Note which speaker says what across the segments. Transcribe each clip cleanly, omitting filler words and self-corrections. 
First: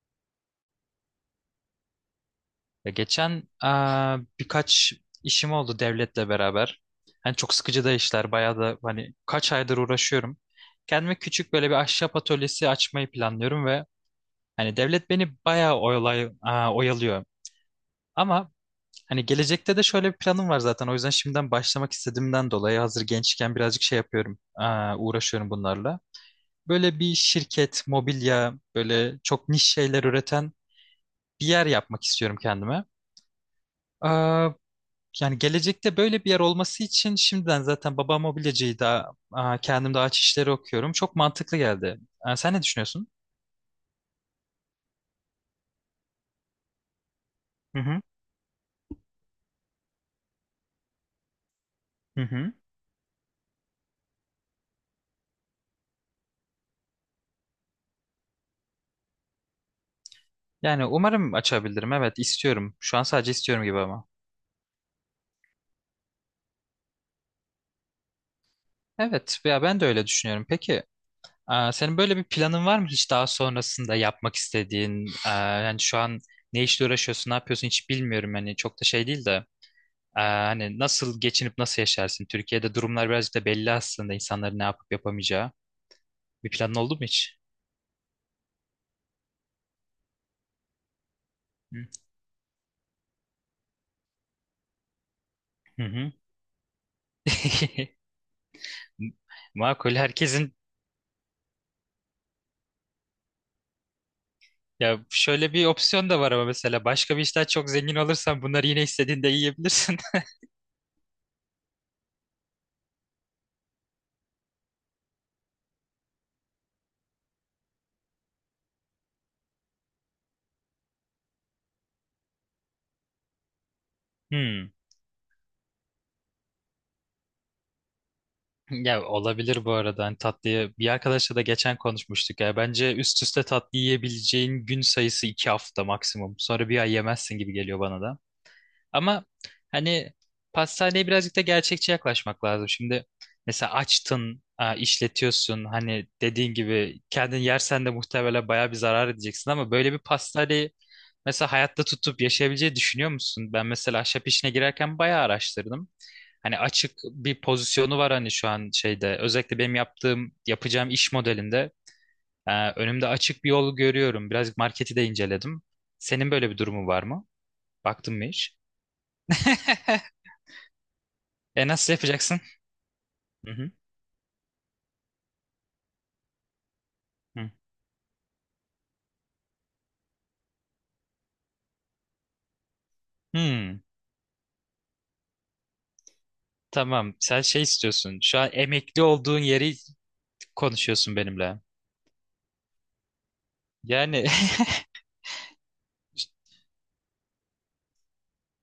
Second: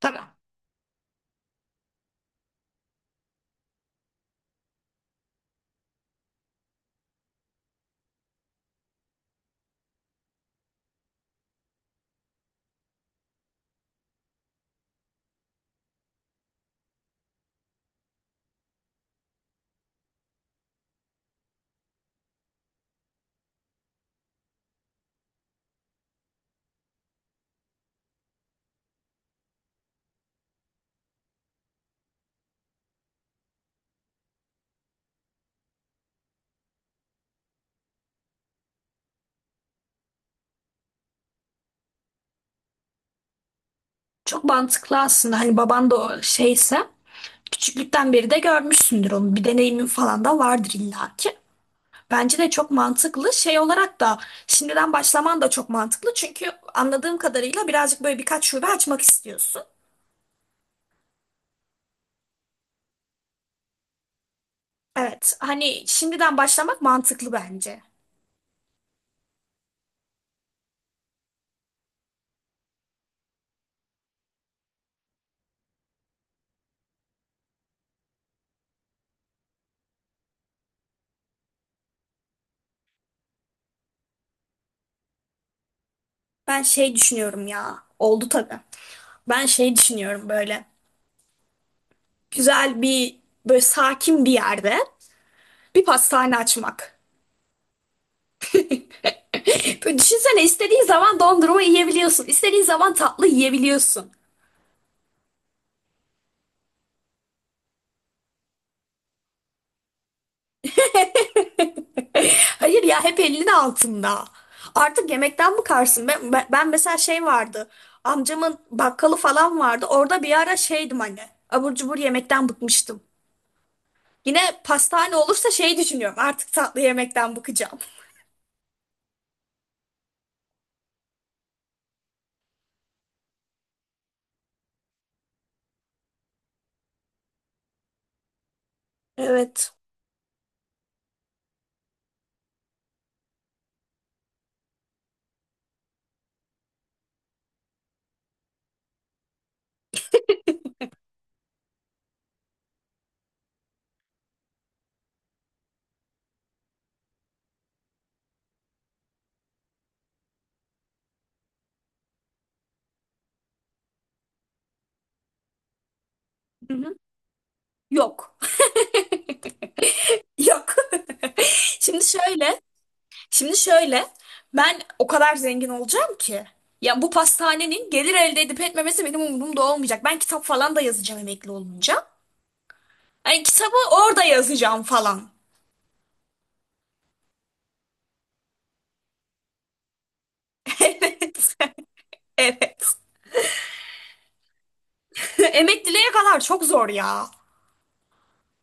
Speaker 1: Tabii.
Speaker 2: Ya geçen birkaç işim oldu devletle beraber. Hani çok sıkıcı da işler, bayağı da hani kaç aydır uğraşıyorum. Kendime küçük böyle bir ahşap atölyesi açmayı planlıyorum ve hani devlet beni bayağı oyalıyor. Ama hani gelecekte de şöyle bir planım var zaten. O yüzden şimdiden başlamak istediğimden dolayı hazır gençken birazcık şey yapıyorum, uğraşıyorum bunlarla. Böyle bir şirket, mobilya, böyle çok niş şeyler üreten bir yer yapmak istiyorum kendime. Ee, Yani gelecekte böyle bir yer olması için şimdiden zaten baba mobilyacıyı da kendim de ağaç işleri okuyorum. Çok mantıklı geldi. Sen ne düşünüyorsun?
Speaker 1: Çok mantıklı aslında. Hani baban da o şeyse
Speaker 2: Hı hı.
Speaker 1: küçüklükten beri de görmüşsündür onu. Bir deneyimin falan da vardır illaki.
Speaker 2: Hı
Speaker 1: Bence de
Speaker 2: hı.
Speaker 1: çok mantıklı. Şey olarak da şimdiden başlaman da çok mantıklı. Çünkü anladığım kadarıyla birazcık böyle birkaç şube açmak istiyorsun.
Speaker 2: Yani umarım açabilirim. Evet, istiyorum. Şu an sadece istiyorum gibi ama.
Speaker 1: Evet. Hani şimdiden başlamak mantıklı bence.
Speaker 2: Evet ya, ben de öyle düşünüyorum. Peki senin böyle bir planın var mı hiç daha sonrasında yapmak istediğin? Yani şu an ne işle uğraşıyorsun, ne yapıyorsun hiç bilmiyorum. Hani çok da şey değil de. Hani nasıl geçinip nasıl yaşarsın? Türkiye'de durumlar birazcık da belli aslında, insanların ne yapıp yapamayacağı. Bir
Speaker 1: Ben
Speaker 2: planın oldu
Speaker 1: şey
Speaker 2: mu hiç?
Speaker 1: düşünüyorum ya. Oldu tabii. Ben şey düşünüyorum böyle.
Speaker 2: Hı
Speaker 1: Güzel bir böyle sakin bir yerde
Speaker 2: hı.
Speaker 1: bir
Speaker 2: Hı.
Speaker 1: pastane açmak.
Speaker 2: Makul,
Speaker 1: Böyle düşünsene,
Speaker 2: herkesin.
Speaker 1: istediğin zaman dondurma yiyebiliyorsun. İstediğin zaman tatlı yiyebiliyorsun.
Speaker 2: Ya şöyle bir opsiyon da var ama, mesela başka bir işten çok zengin olursan bunları yine istediğinde yiyebilirsin.
Speaker 1: Hayır ya, hep elinin altında. Artık yemekten bıkarsın. Ben mesela şey vardı. Amcamın bakkalı falan vardı. Orada bir ara şeydim hani. Abur cubur yemekten bıkmıştım. Yine
Speaker 2: Hmm.
Speaker 1: pastane olursa şey düşünüyorum. Artık tatlı yemekten bıkacağım.
Speaker 2: Ya olabilir, bu arada hani tatlıyı bir arkadaşla da geçen konuşmuştuk ya, bence üst üste tatlı yiyebileceğin gün sayısı 2 hafta maksimum, sonra bir ay yemezsin gibi geliyor bana da. Ama
Speaker 1: Evet.
Speaker 2: hani pastaneye birazcık da gerçekçi yaklaşmak lazım. Şimdi mesela açtın, işletiyorsun. Hani dediğin gibi kendin yersen de muhtemelen bayağı bir zarar edeceksin, ama böyle bir pastaneyi mesela hayatta tutup yaşayabileceği düşünüyor musun? Ben mesela ahşap işine girerken bayağı araştırdım. Hani açık bir pozisyonu var hani, şu an şeyde özellikle benim yaptığım yapacağım iş modelinde önümde açık bir yol görüyorum. Birazcık marketi de inceledim. Senin böyle bir
Speaker 1: Hı
Speaker 2: durumu
Speaker 1: hı.
Speaker 2: var mı? Baktın mı
Speaker 1: Yok.
Speaker 2: hiç?
Speaker 1: Yok.
Speaker 2: E, nasıl
Speaker 1: Şimdi
Speaker 2: yapacaksın?
Speaker 1: şöyle.
Speaker 2: Hı
Speaker 1: Şimdi
Speaker 2: hı.
Speaker 1: şöyle, ben o kadar zengin olacağım ki. Ya bu
Speaker 2: Hı.
Speaker 1: pastanenin gelir elde edip etmemesi benim umurumda olmayacak. Ben kitap falan da yazacağım emekli olunca. Yani kitabı
Speaker 2: Hmm,
Speaker 1: orada yazacağım falan.
Speaker 2: tamam. Sen şey istiyorsun. Şu an emekli olduğun yeri konuşuyorsun
Speaker 1: Evet.
Speaker 2: benimle.
Speaker 1: Evet.
Speaker 2: Yani
Speaker 1: Emekliliğe kadar çok zor ya.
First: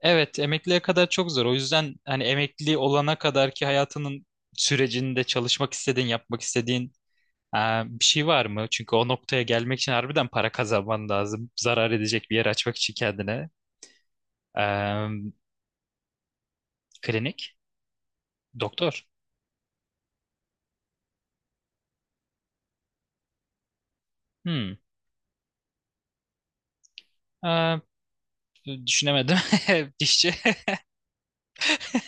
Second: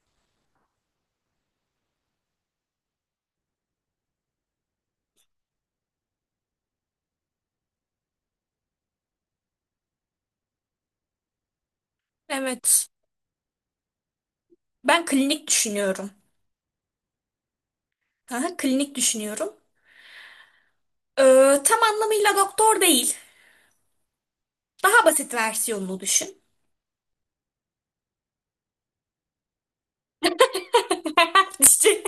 Speaker 2: evet, emekliye kadar çok zor. O yüzden hani emekli olana kadar ki hayatının sürecinde çalışmak istediğin, yapmak istediğin e, bir şey var mı? Çünkü o noktaya gelmek için harbiden para kazanman lazım. Zarar edecek bir yer açmak
Speaker 1: Evet.
Speaker 2: için kendine.
Speaker 1: Ben
Speaker 2: E,
Speaker 1: klinik düşünüyorum.
Speaker 2: klinik,
Speaker 1: Aha, klinik
Speaker 2: doktor.
Speaker 1: düşünüyorum. Tam anlamıyla doktor değil.
Speaker 2: Hmm.
Speaker 1: Daha basit versiyonunu düşün.
Speaker 2: E, düşünemedim. Dişçi.
Speaker 1: Dişçi.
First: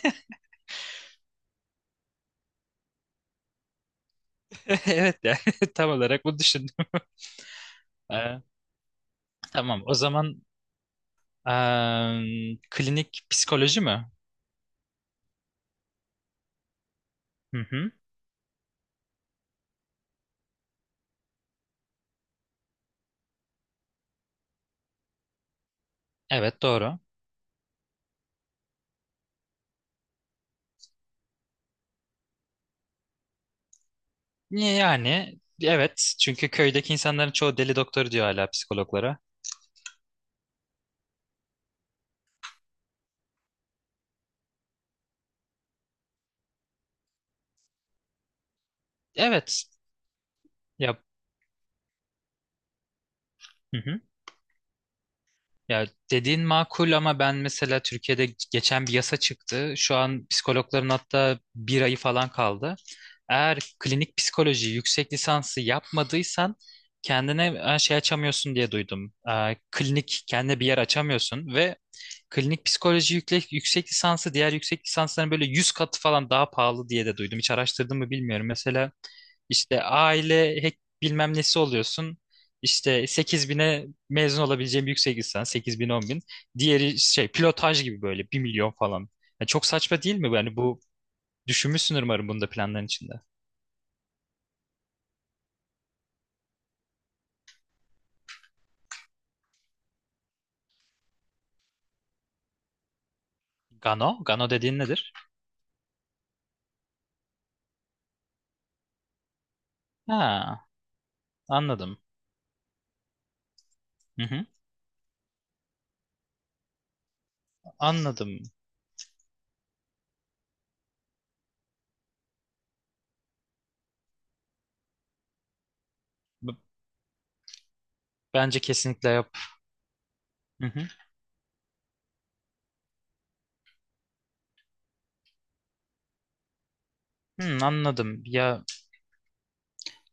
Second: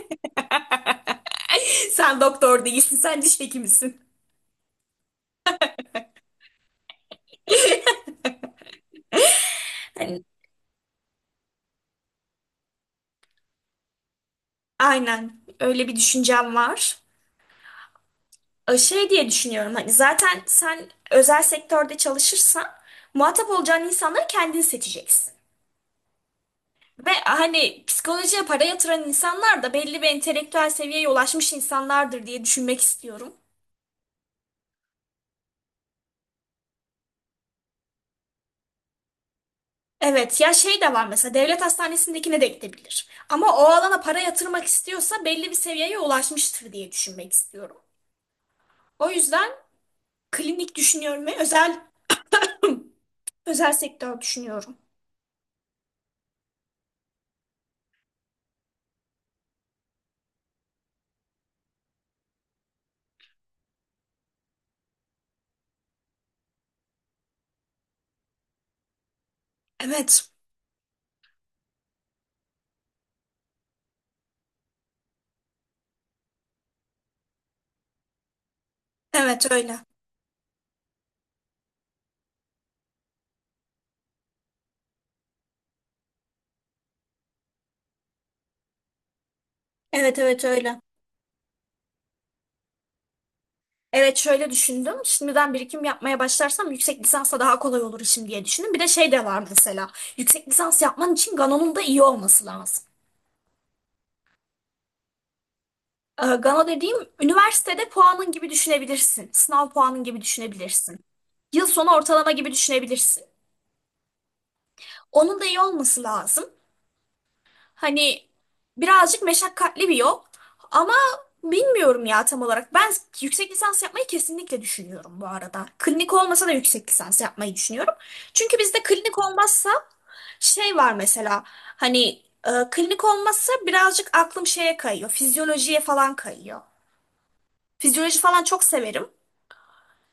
Speaker 1: Sen doktor değilsin, sen diş hekimisin.
Speaker 2: Evet yani tam olarak bunu düşün. Ee, tamam. O
Speaker 1: Hani
Speaker 2: zaman klinik psikoloji mi?
Speaker 1: aynen öyle bir düşüncem var.
Speaker 2: Hı hı.
Speaker 1: Şey diye düşünüyorum, hani zaten sen özel sektörde çalışırsan muhatap olacağın insanları kendin seçeceksin.
Speaker 2: Evet, doğru.
Speaker 1: Ve hani psikolojiye para yatıran insanlar da belli bir entelektüel seviyeye ulaşmış insanlardır diye düşünmek istiyorum.
Speaker 2: Yani evet, çünkü köydeki insanların çoğu deli doktor diyor hala psikologlara.
Speaker 1: Evet ya, şey de var mesela, devlet hastanesindekine de gidebilir. Ama o alana para yatırmak istiyorsa belli bir seviyeye ulaşmıştır diye düşünmek istiyorum. O yüzden
Speaker 2: Evet.
Speaker 1: klinik
Speaker 2: Ya,
Speaker 1: düşünüyorum ve özel
Speaker 2: hı hı.
Speaker 1: sektör düşünüyorum.
Speaker 2: Ya, dediğin makul ama ben mesela Türkiye'de geçen bir yasa çıktı. Şu an psikologların hatta bir ayı falan kaldı. Eğer klinik psikoloji yüksek lisansı yapmadıysan kendine şey açamıyorsun diye duydum. Klinik
Speaker 1: Evet.
Speaker 2: kendine bir yer açamıyorsun ve klinik psikoloji yüksek lisansı diğer yüksek lisansların böyle 100 katı falan daha pahalı diye de duydum. Hiç araştırdım mı bilmiyorum. Mesela
Speaker 1: Evet öyle.
Speaker 2: işte aile bilmem nesi oluyorsun. İşte 8 bine mezun olabileceğim yüksek lisans 8 bin 10 bin. Diğeri şey, pilotaj gibi, böyle 1 milyon falan. Ya çok saçma değil
Speaker 1: Evet
Speaker 2: mi?
Speaker 1: evet
Speaker 2: Yani
Speaker 1: öyle.
Speaker 2: bu, düşünmüşsün umarım bunu da planların içinde.
Speaker 1: Evet şöyle düşündüm. Şimdiden birikim yapmaya başlarsam yüksek lisansa daha kolay olur işim diye düşündüm. Bir de şey de var mesela. Yüksek lisans yapman için Gano'nun da iyi olması lazım.
Speaker 2: Gano? Gano dediğin nedir?
Speaker 1: Gano dediğim üniversitede puanın gibi düşünebilirsin. Sınav puanın gibi
Speaker 2: Ha,
Speaker 1: düşünebilirsin. Yıl sonu
Speaker 2: anladım.
Speaker 1: ortalama gibi düşünebilirsin.
Speaker 2: Hı hı,
Speaker 1: Onun da iyi olması lazım. Hani
Speaker 2: anladım.
Speaker 1: birazcık meşakkatli bir yol ama bilmiyorum ya tam olarak. Ben yüksek lisans yapmayı kesinlikle düşünüyorum bu arada. Klinik olmasa da
Speaker 2: B-
Speaker 1: yüksek lisans yapmayı düşünüyorum. Çünkü
Speaker 2: Bence
Speaker 1: bizde
Speaker 2: kesinlikle
Speaker 1: klinik
Speaker 2: yap.
Speaker 1: olmazsa
Speaker 2: Hı
Speaker 1: şey
Speaker 2: hı.
Speaker 1: var mesela hani, klinik olmazsa birazcık aklım şeye kayıyor. Fizyolojiye falan kayıyor.
Speaker 2: Hı,
Speaker 1: Fizyoloji
Speaker 2: anladım.
Speaker 1: falan çok
Speaker 2: Ya,
Speaker 1: severim.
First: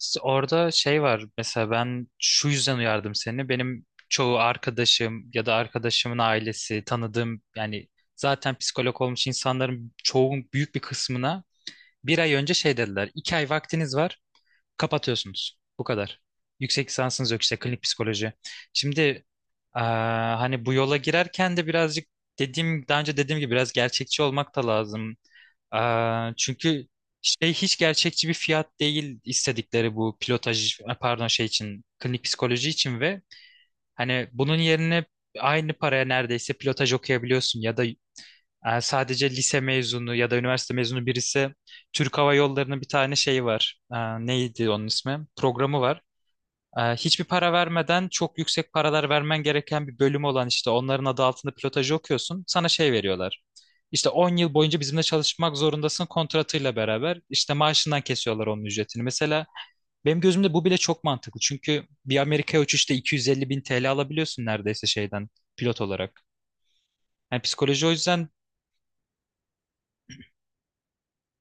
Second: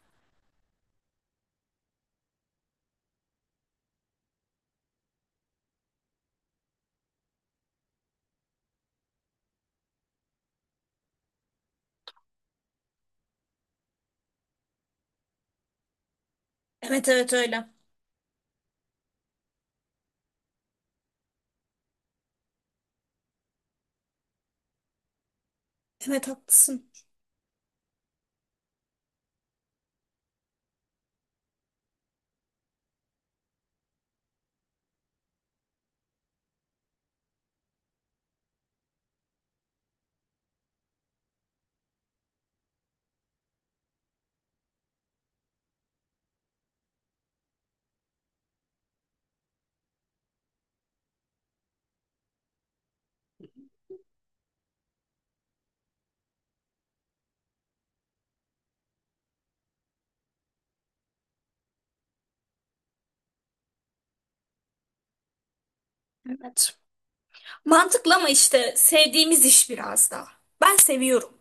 Speaker 2: İşte orada şey var mesela, ben şu yüzden uyardım seni. Benim çoğu arkadaşım ya da arkadaşımın ailesi, tanıdığım yani zaten psikolog olmuş insanların çoğun büyük bir kısmına bir ay önce şey dediler. 2 ay vaktiniz var, kapatıyorsunuz. Bu kadar. Yüksek
Speaker 1: Evet
Speaker 2: lisansınız
Speaker 1: evet
Speaker 2: yok işte,
Speaker 1: öyle.
Speaker 2: klinik psikoloji. Şimdi hani bu yola girerken de birazcık dediğim, daha önce dediğim gibi biraz gerçekçi olmak da lazım.
Speaker 1: Evet
Speaker 2: Çünkü
Speaker 1: haklısın.
Speaker 2: şey hiç gerçekçi bir fiyat değil istedikleri bu pilotaj, pardon şey için, klinik psikoloji için, ve hani bunun yerine aynı paraya neredeyse pilotaj okuyabiliyorsun ya da sadece lise mezunu ya da üniversite mezunu birisi Türk Hava Yolları'nın bir tane şeyi var. Neydi onun ismi? Programı var. Hiçbir para vermeden, çok yüksek paralar vermen gereken bir bölüm olan işte onların adı altında pilotajı okuyorsun. Sana şey veriyorlar. İşte 10 yıl boyunca bizimle çalışmak zorundasın kontratıyla beraber. İşte maaşından kesiyorlar onun ücretini. Mesela benim gözümde bu bile çok mantıklı. Çünkü bir Amerika'ya uçuşta 250 bin TL alabiliyorsun neredeyse, şeyden pilot olarak.
Speaker 1: Evet.
Speaker 2: Yani psikoloji o
Speaker 1: Mantıklı ama
Speaker 2: yüzden
Speaker 1: işte sevdiğimiz iş biraz da. Ben seviyorum.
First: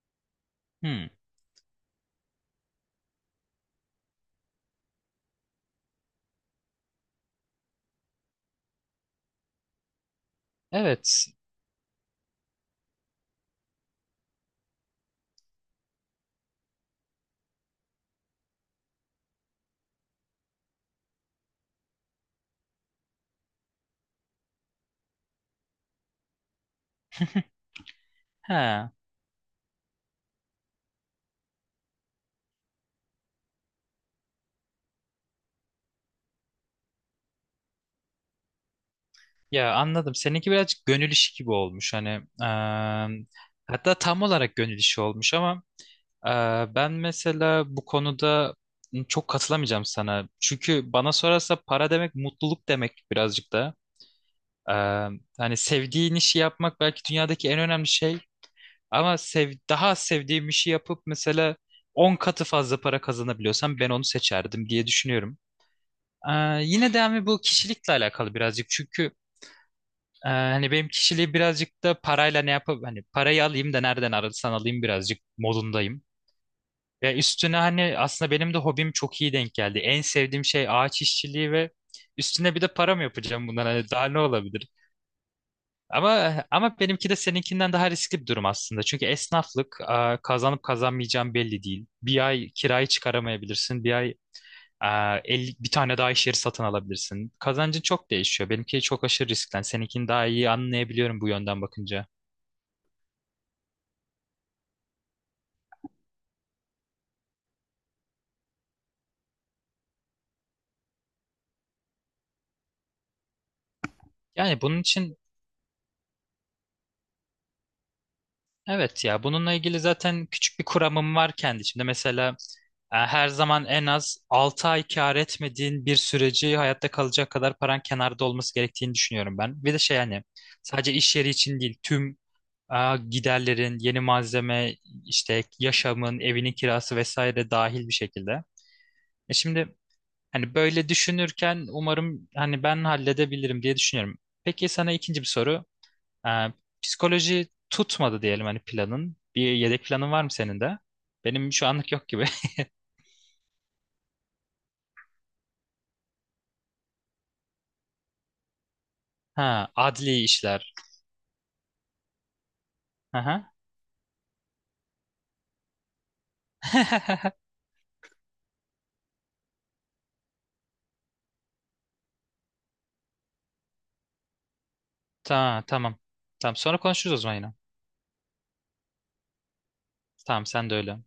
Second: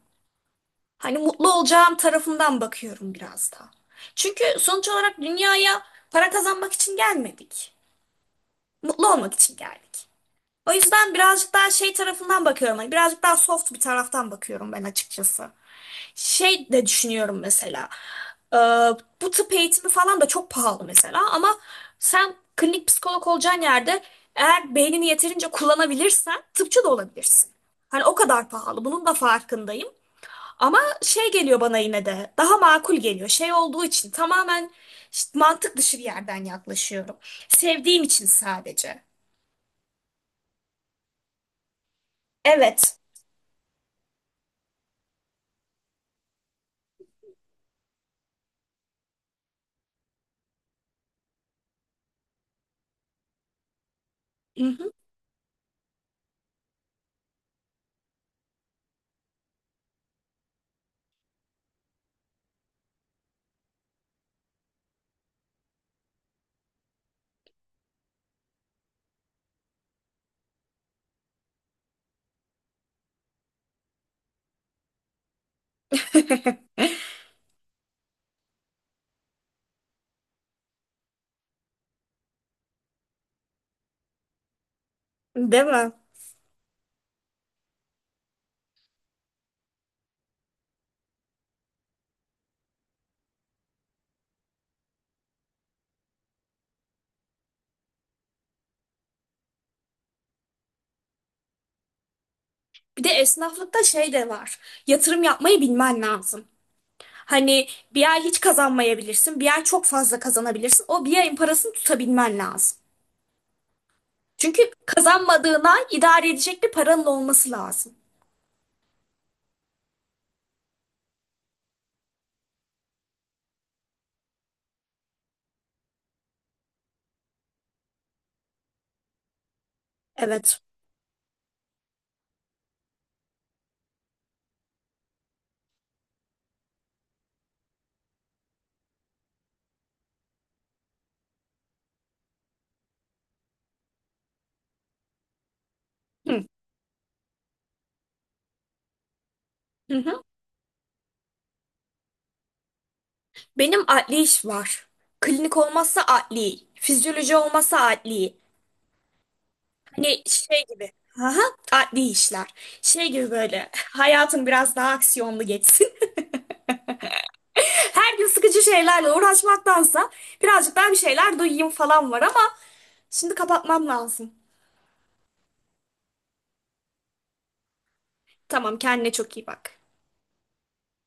Speaker 2: hmm,
Speaker 1: Hani mutlu olacağım tarafından bakıyorum biraz da. Çünkü sonuç olarak dünyaya para kazanmak için gelmedik. Mutlu olmak için geldik. O yüzden
Speaker 2: evet,
Speaker 1: birazcık daha şey tarafından bakıyorum. Hani birazcık daha soft bir taraftan bakıyorum ben açıkçası. Şey de düşünüyorum mesela. Ee, Bu tıp eğitimi falan da çok pahalı mesela. Ama sen klinik psikolog olacağın yerde eğer beynini yeterince kullanabilirsen tıpçı da olabilirsin. Hani o kadar pahalı.
Speaker 2: ha
Speaker 1: Bunun da farkındayım. Ama şey geliyor bana, yine de daha makul geliyor. Şey olduğu için tamamen işte mantık dışı bir yerden yaklaşıyorum. Sevdiğim için sadece.
Speaker 2: ya, anladım. Seninki birazcık gönül işi gibi olmuş. Hani
Speaker 1: Evet.
Speaker 2: eee, hatta tam olarak gönül işi olmuş, ama Ee, Ben mesela bu konuda çok katılamayacağım sana. Çünkü bana sorarsa para demek mutluluk demek birazcık da.
Speaker 1: Hı
Speaker 2: Ee,
Speaker 1: hı.
Speaker 2: Hani sevdiğin işi yapmak belki dünyadaki en önemli şey. Ama sev, daha az sevdiğim işi yapıp mesela 10 katı fazla para kazanabiliyorsam ben onu seçerdim diye düşünüyorum. Yine de ama bu kişilikle alakalı birazcık. Çünkü hani benim kişiliği birazcık da parayla, ne yapıp hani parayı alayım da nereden alırsan alayım, birazcık modundayım. Ya üstüne hani aslında benim de hobim çok iyi denk geldi. En sevdiğim şey ağaç işçiliği, ve üstüne bir de para mı yapacağım bundan, hani daha ne olabilir?
Speaker 1: Değil mi?
Speaker 2: Ama benimki de seninkinden daha riskli bir durum aslında. Çünkü esnaflık kazanıp kazanmayacağın belli değil. Bir ay kirayı çıkaramayabilirsin. Bir ay e, 50 bir tane daha iş yeri satın alabilirsin. Kazancın çok değişiyor. Benimki çok aşırı riskten. Seninkini daha iyi anlayabiliyorum bu yönden bakınca.
Speaker 1: Bir de esnaflıkta şey de var. Yatırım yapmayı bilmen lazım. Hani bir ay hiç kazanmayabilirsin, bir ay çok fazla kazanabilirsin. O bir ayın parasını tutabilmen lazım.
Speaker 2: Yani
Speaker 1: Çünkü
Speaker 2: bunun için.
Speaker 1: kazanmadığına idare edecek bir paranın olması lazım.
Speaker 2: Evet ya, bununla ilgili zaten küçük bir kuramım var kendi içimde. Mesela her zaman en az 6 ay kâr etmediğin bir süreci hayatta kalacak kadar paran kenarda olması gerektiğini düşünüyorum ben. Bir de şey hani,
Speaker 1: Evet.
Speaker 2: sadece iş yeri için değil tüm e, giderlerin, yeni malzeme, işte yaşamın, evinin kirası vesaire dahil bir şekilde. Şimdi hani böyle düşünürken umarım hani ben halledebilirim diye düşünüyorum. Peki sana ikinci bir soru. Ee,
Speaker 1: Hı.
Speaker 2: psikoloji tutmadı diyelim hani, planın. Bir yedek
Speaker 1: Hı
Speaker 2: planın
Speaker 1: hı.
Speaker 2: var mı senin de? Benim şu anlık yok gibi.
Speaker 1: Benim adli iş var. Klinik olmazsa adli, fizyoloji olmazsa adli.
Speaker 2: Ha,
Speaker 1: Hani
Speaker 2: adli
Speaker 1: şey
Speaker 2: işler.
Speaker 1: gibi. Aha, adli işler. Şey gibi
Speaker 2: Aha.
Speaker 1: böyle hayatın biraz daha aksiyonlu geçsin. Her gün sıkıcı şeylerle uğraşmaktansa birazcık daha bir şeyler duyayım falan var ama şimdi kapatmam lazım.
Speaker 2: Tamam, tamam. Tamam, sonra konuşuruz o zaman yine.
Speaker 1: Tamam, kendine çok iyi bak.
Speaker 2: Tamam, sen de öyle.